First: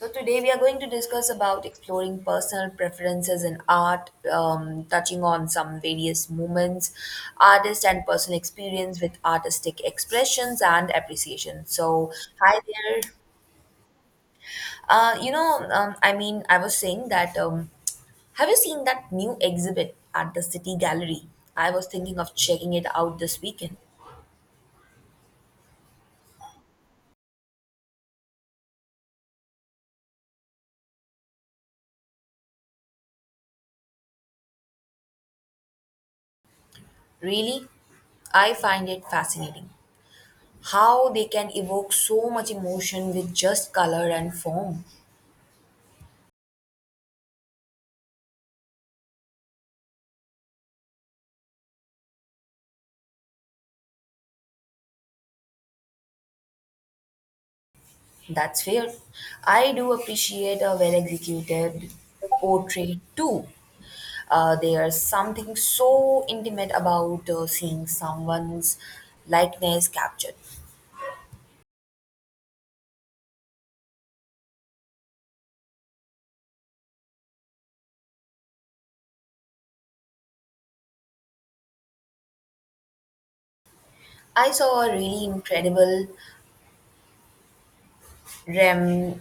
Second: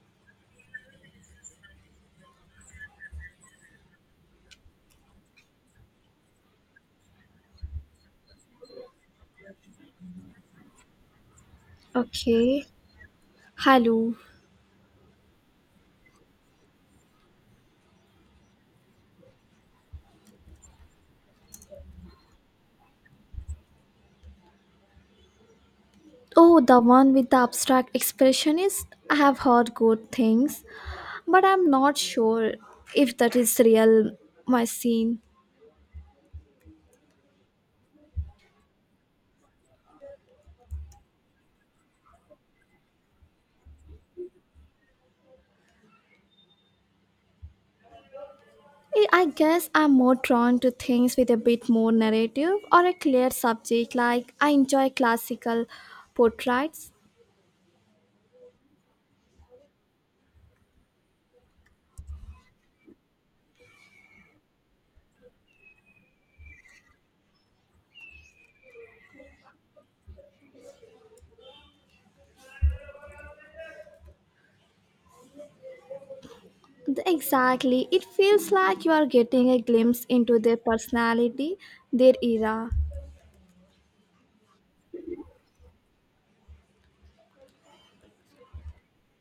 So today we are going to discuss about exploring personal preferences in art, touching on some various movements, artist and personal experience with artistic expressions and appreciation. So hi Okay. there. Hello. I was saying that. Have you seen that new exhibit at the City Gallery? I was thinking of checking it out this weekend. Oh, the one with the abstract expressionist. I have heard good things, but I'm not sure if that is real my scene. Really, I find it fascinating how they can evoke so much emotion with just color and form. I guess I'm more drawn to things with a bit more narrative or a clear subject, like I enjoy classical portraits. That's fair. I do appreciate a well executed portrait too. There's something so intimate about seeing someone's likeness captured. Exactly. It feels like you are getting a glimpse into their personality, their era. I saw a really incredible Rem-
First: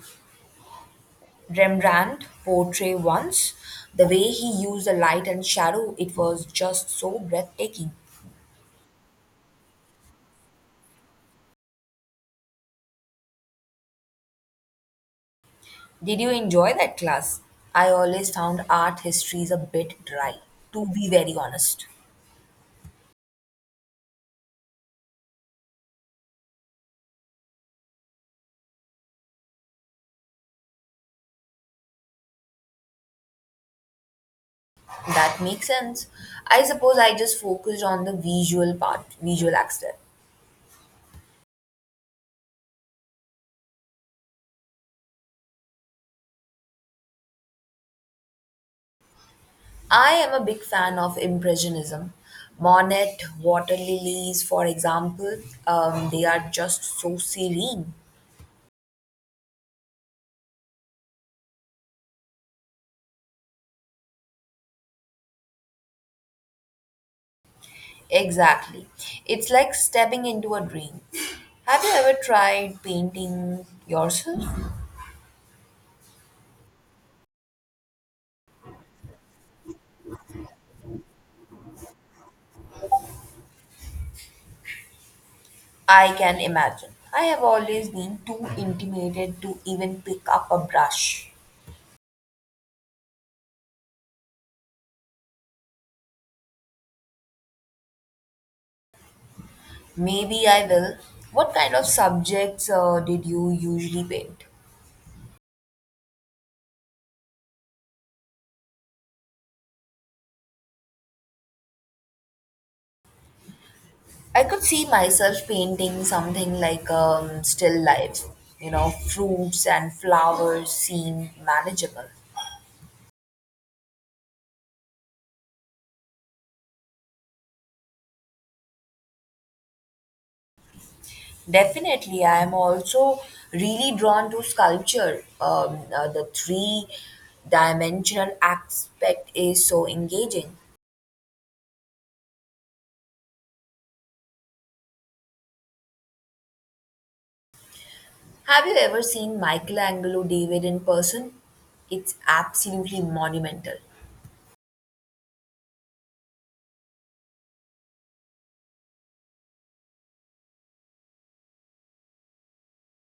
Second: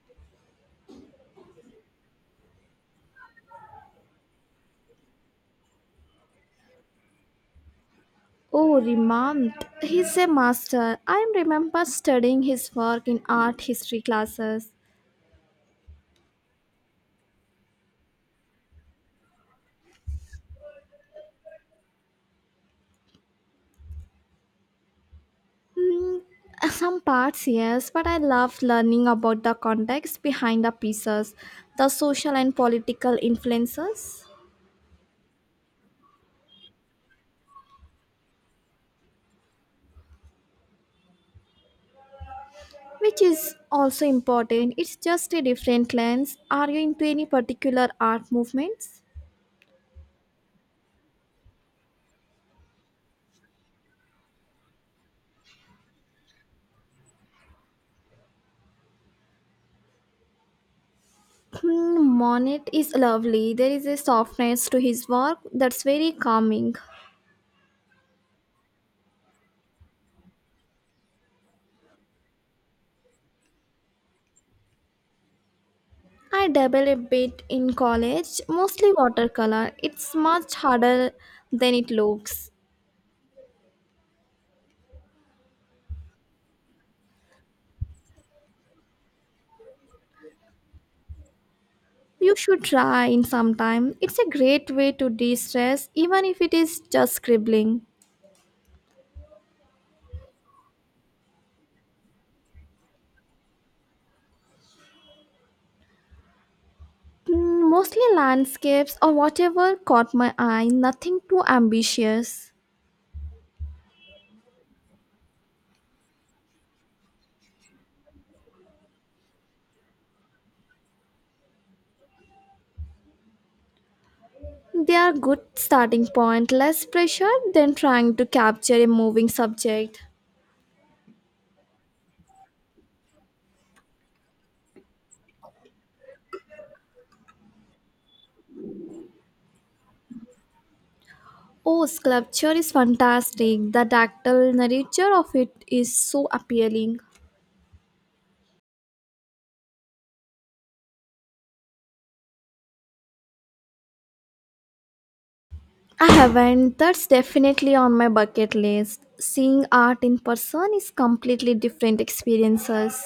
Rembrandt portrait once. The way he used the light and shadow, it was just so breathtaking. Oh, Rimant, he's a master. I remember studying his work in art history classes. Did you enjoy that class? I always found art histories a bit dry, to be very honest. Hmm, some parts, yes, but I love learning about the context behind the pieces, the social and political influences, That makes sense. I suppose I just focused on the visual visual aspect. which is also important. It's just a different lens. Are you into any particular art movements? I am a big fan of Impressionism. Monet, water lilies, for example, they are just so serene. Hmm, Monet is lovely. There is a softness to his work that's very calming. Exactly. It's like stepping into a dream. Have you ever tried painting yourself? I dabble a bit in college, mostly watercolor. It's much harder than it looks. I can imagine. I have always been too intimidated to even pick up a brush. You should try in some time. It's a great way to de-stress even if it is just scribbling. Maybe I will. What kind of subjects did you usually paint? Mm, mostly landscapes or whatever caught my eye, nothing too ambitious. I could see myself painting something like still life, you know, fruits and flowers seem manageable. They are good starting point, less pressure than trying to capture a moving subject. Definitely, I am also really drawn to sculpture. The three dimensional aspect is so engaging. Oh, sculpture is fantastic. The dactyl nature of it is so appealing. Have you ever seen Michelangelo David in person? It's absolutely monumental. I haven't. That's definitely on my bucket list. Seeing art in person is completely different experiences.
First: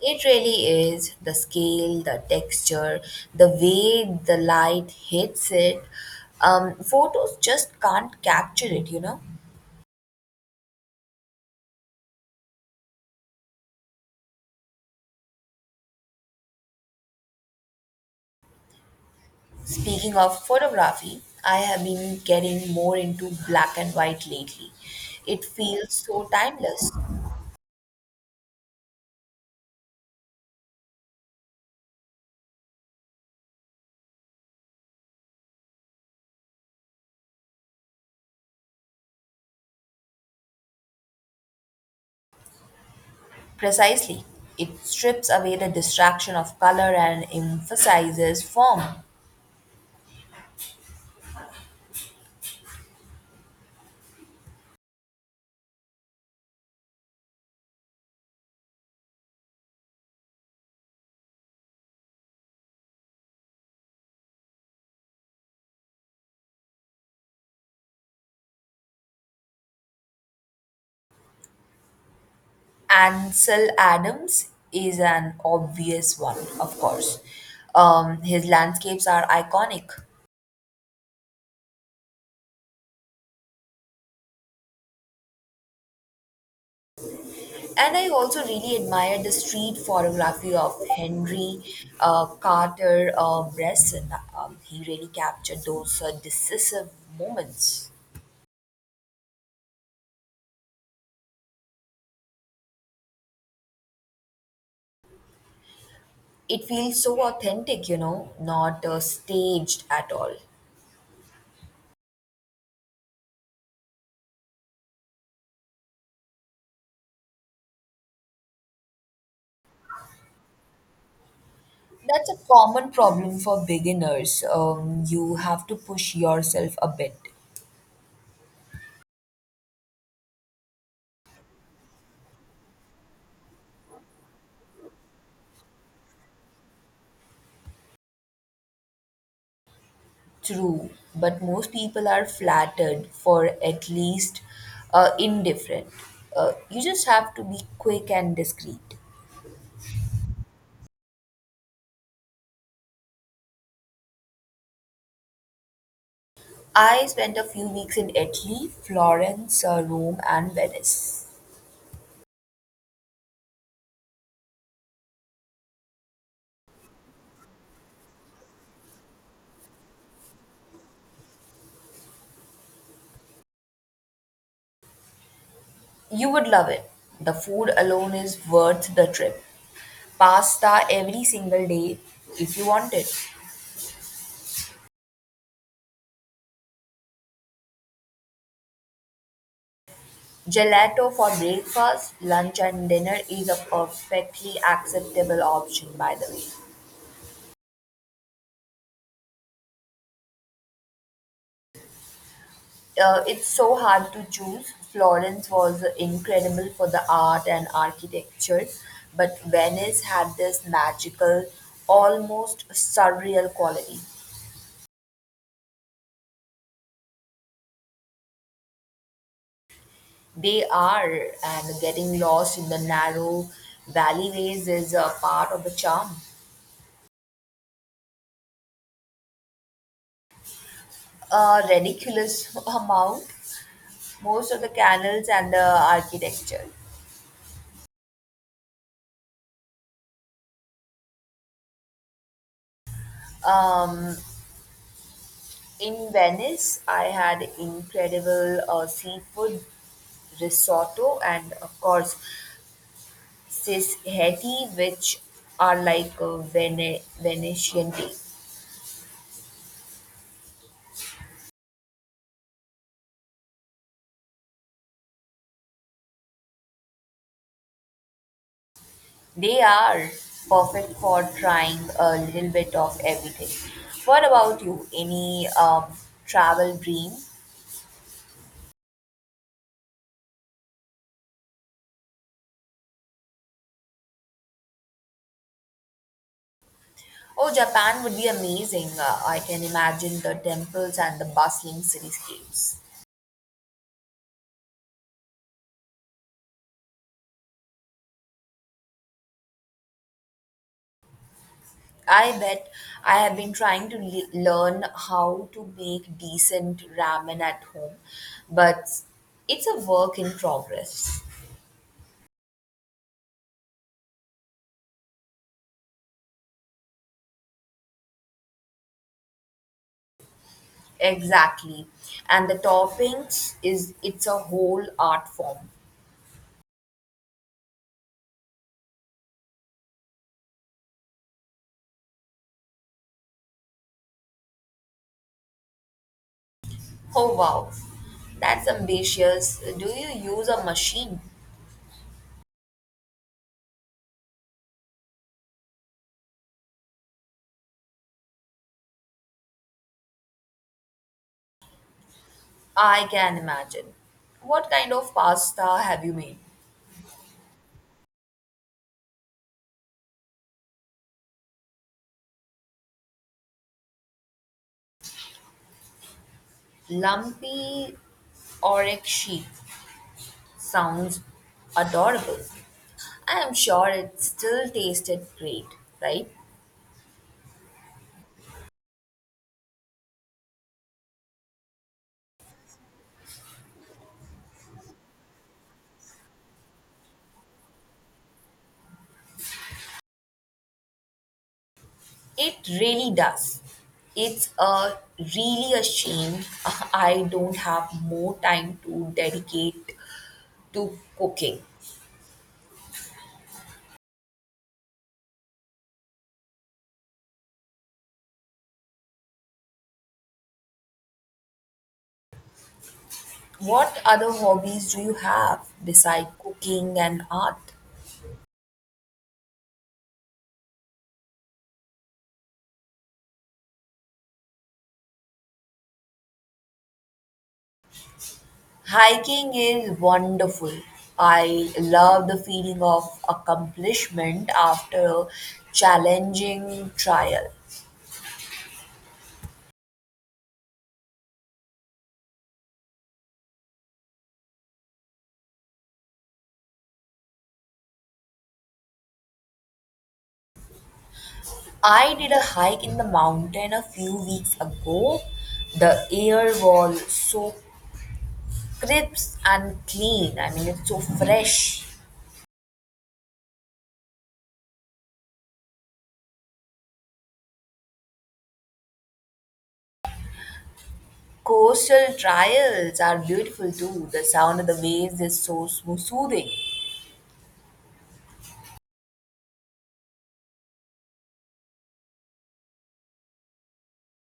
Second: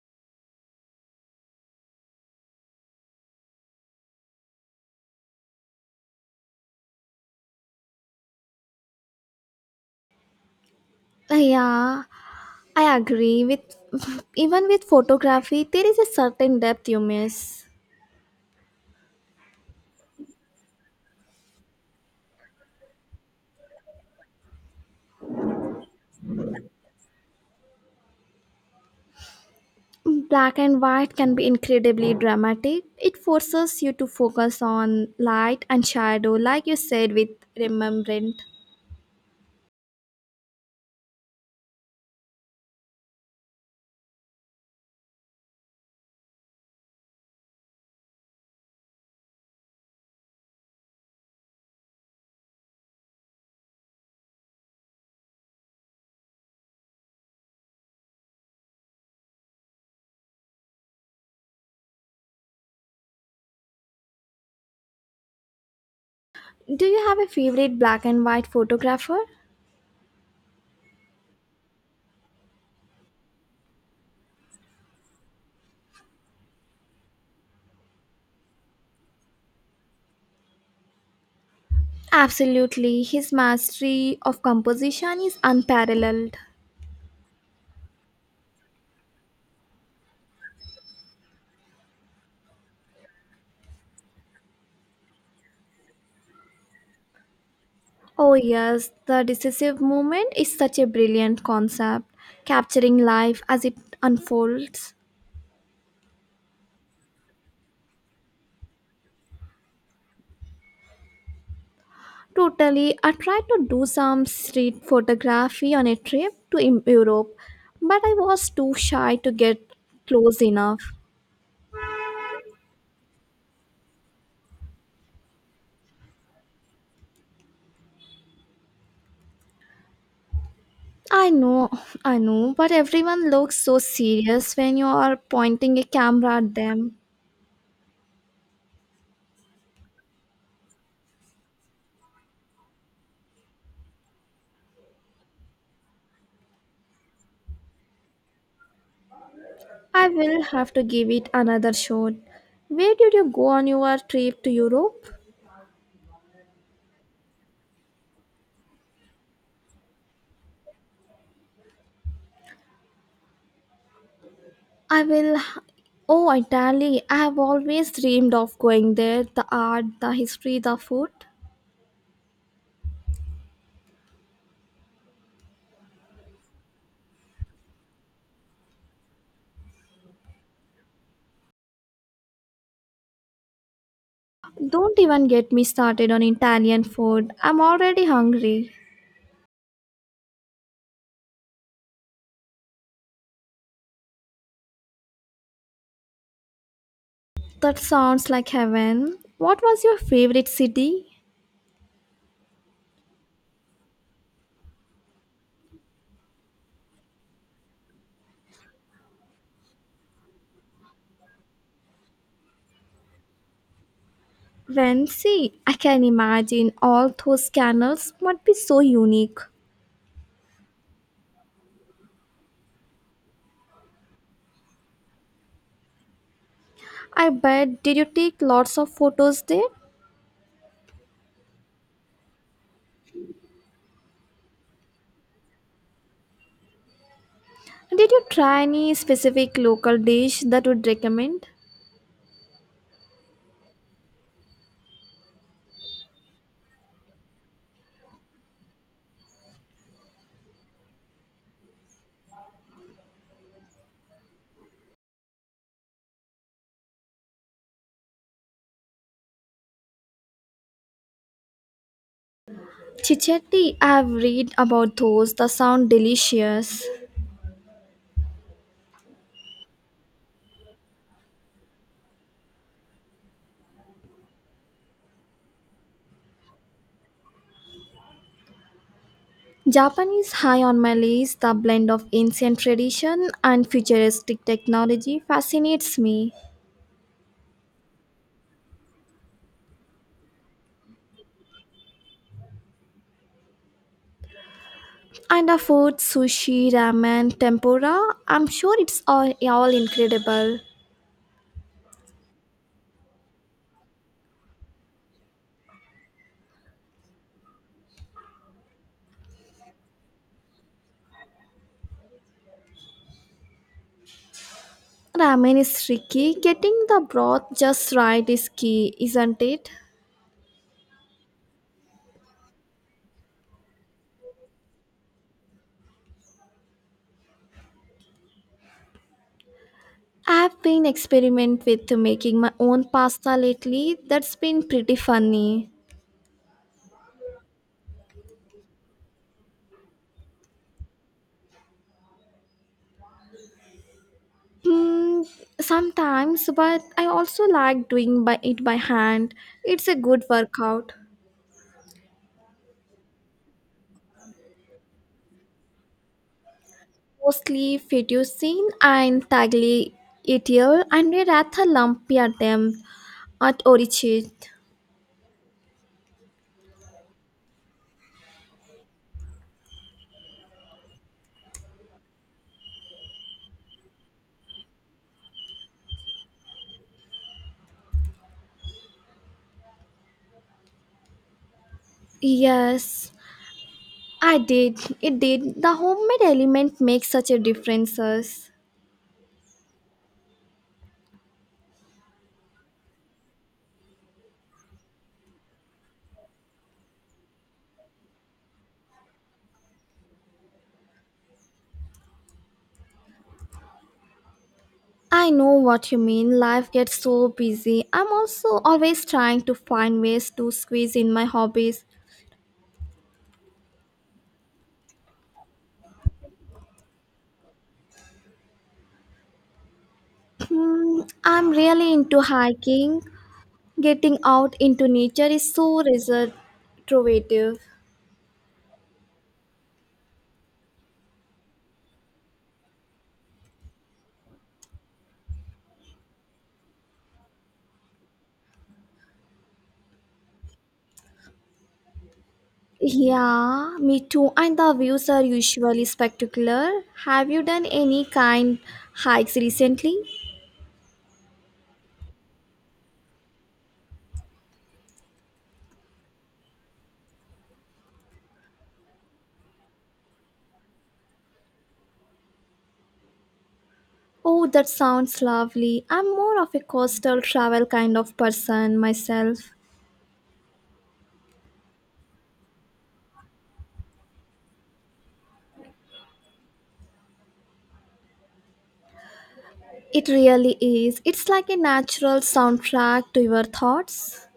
It really is the scale, the texture, the way the light hits it. Photos just can't capture it. Yeah, I agree with even with photography there is a certain depth you miss. Speaking of photography, I have been getting more into black and white lately. It feels so timeless. Black and white can be incredibly dramatic. It forces you to focus on light and shadow like you said with Rembrandt. Precisely, it strips away the distraction of color and emphasizes form. Do you have a favorite black and white photographer? Ansel Adams is an obvious one, of course. His landscapes are iconic. Absolutely. His mastery of composition is unparalleled. And I also really admire the street photography of Henry Carter Bresson. He really captured those decisive moments. Oh, yes, the decisive moment is such a brilliant concept, capturing life as it unfolds. It feels so authentic, not staged at all. Totally, I tried to do some street photography on a trip to Europe, but I was too shy to get close enough. That's a common problem for beginners. You have to push yourself a bit. I know, I know, but everyone looks so serious when you are pointing a camera at them. True, but most people are flattered for at least indifferent. You just have to be quick and discreet. I will have to give it another shot. Where did you go on your trip to Europe? I spent a few weeks in Italy, Florence, Rome, and Venice. I will. Oh, Italy. I have always dreamed of going there. The art, the history, the food. You would love it. The food alone is worth the trip. Pasta every single day if you want it. Don't even get me started on Italian food. I'm already hungry. Gelato for breakfast, lunch, and dinner is a perfectly acceptable option, by the way. That sounds like heaven. What was your favorite city? It's so hard to choose. Florence was incredible for the art and architecture, but Venice had this magical, almost surreal quality. Venice. I can imagine all those canals must be so unique. They are, and getting lost in the narrow alleyways is a part of the charm. I bet. Did you take lots of photos there? A ridiculous amount, most of the canals and the architecture. Did you try any specific local dish that would recommend? Um, In Venice, I had incredible seafood risotto and, of course, sishetti, which are like a Venetian tea. Chichetti, I've read about those. The sound delicious. They are perfect for trying a little bit of everything. What about you? Any travel dream? Japan is high on my list. The blend of ancient tradition and futuristic technology fascinates me. Oh, Japan would be amazing. I can imagine the temples and the bustling cityscapes. And the food, sushi, ramen, tempura, I'm sure it's all incredible. I bet I have been trying to learn how to make decent ramen at home, but it's a work in progress. Ramen is tricky. Getting the broth just right is key, isn't it? Exactly. And the toppings is it's a whole art form. I've been experimenting with making my own pasta lately. That's been pretty funny. Oh wow. That's ambitious. Do you use a machine? Mm, sometimes, but I also like doing by it by hand. It's a good workout. I can imagine. What kind of pasta have you made? Mostly fettuccine and tagliatelle, and we wrapped a lumpy at them at orchid. Lumpy oryx sheep. Sounds adorable. I am sure it still tasted great, right? Yes, I did. It did. The homemade element makes such a differences. It really does. It's a really a shame I don't have more time to dedicate to cooking. I know what you mean. Life gets so busy. I'm also always trying to find ways to squeeze in my hobbies. What other hobbies do you have besides cooking and art? Hmm, I'm really into hiking. Getting out into nature is so restorative. Hiking is wonderful. I love the feeling of accomplishment after a challenging trial. Yeah, me too. And the views are usually spectacular. Have you done any kind hikes recently? I did a hike in the mountain a few weeks ago. The air was so crisp and clean. I mean, it's so fresh. Oh, that sounds lovely. I'm more of a coastal travel kind of person myself. Coastal trails are beautiful too. The sound of the waves is so smooth, soothing. It really is. It's like a natural soundtrack to your thoughts.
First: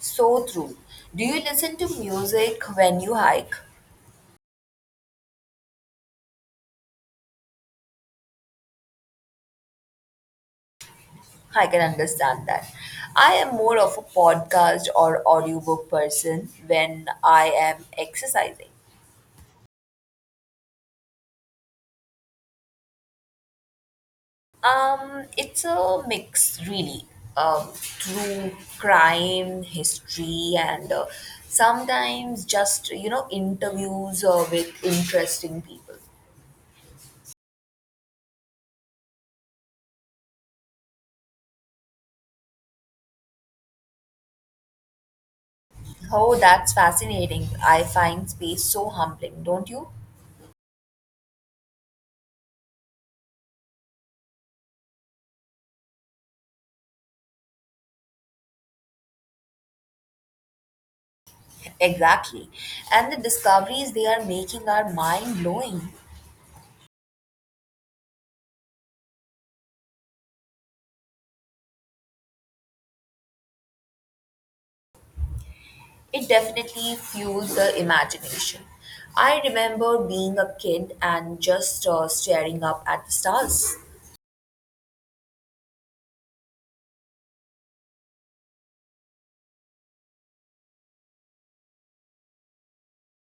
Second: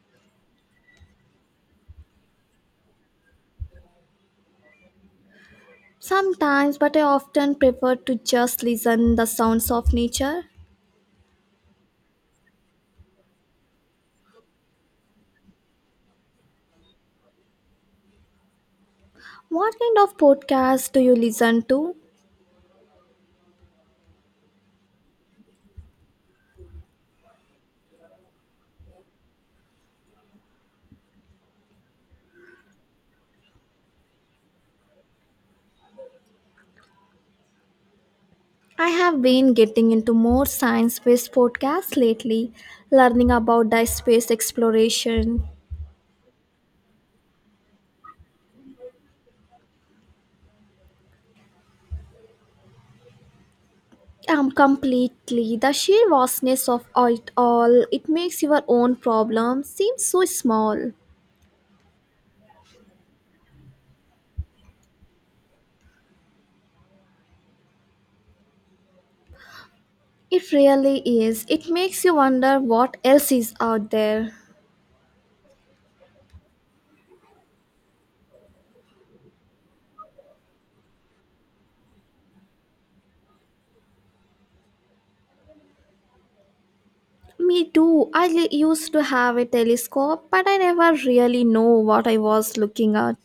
So true. Do you listen to music when you hike? Sometimes, but I often prefer to just listen the sounds of nature. I can understand that. I am more of a podcast or audiobook person when I am exercising. What kind of podcast do you listen to? It's a mix, really. Um, True crime, history, and sometimes just interviews with interesting people. I have been getting into more science based podcasts lately, learning about the space exploration. Oh, that's fascinating. I find space so humbling, don't you? Completely. The sheer vastness of it all, it makes your own problem seem so small. Exactly. And the discoveries they are making are mind blowing. It really is. It makes you wonder what else is out there. It definitely fuels the imagination. I remember being a kid and just staring up at the stars. Me too. Used to have a telescope, but I never really know what I was looking at.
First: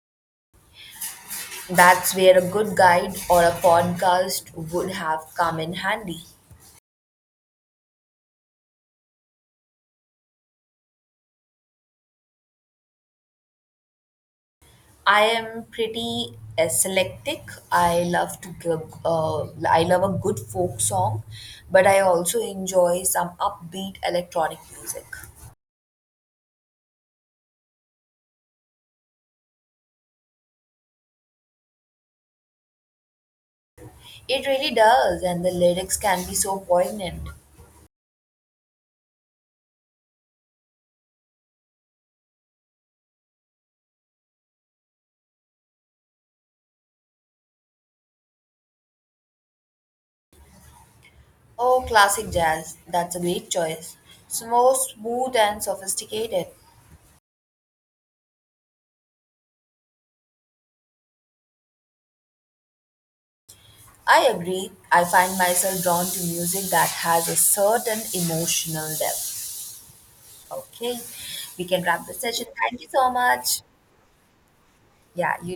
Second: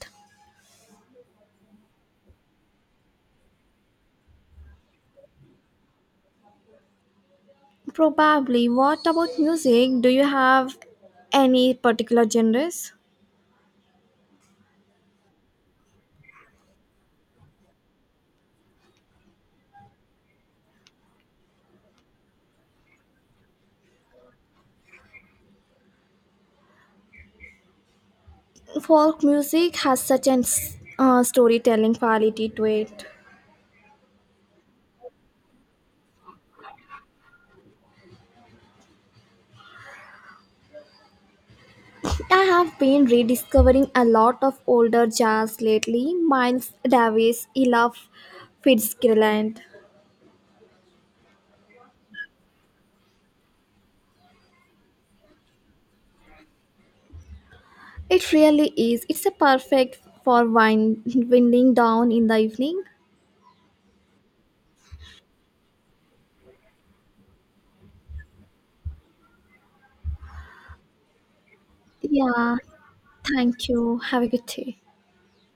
That's where a good guide or a podcast would have come in handy. Probably. What about music? Do you have any particular genres? I am pretty eclectic. I love to give, uh, I love a good folk song, but I also enjoy some upbeat electronic music. Folk music has such an storytelling quality to it. It really does, and the lyrics can be so poignant. I have been rediscovering a lot of older jazz lately. Miles Davis, Ella Fitzgerald. Oh, classic jazz, that's a great choice. So smooth and sophisticated. It really is. It's a perfect for winding down in the evening. I agree. I find myself drawn to music that has a certain emotional depth. Okay, we can wrap the session. Yeah. Thank you so much. Thank you. Have a good day. Yeah, you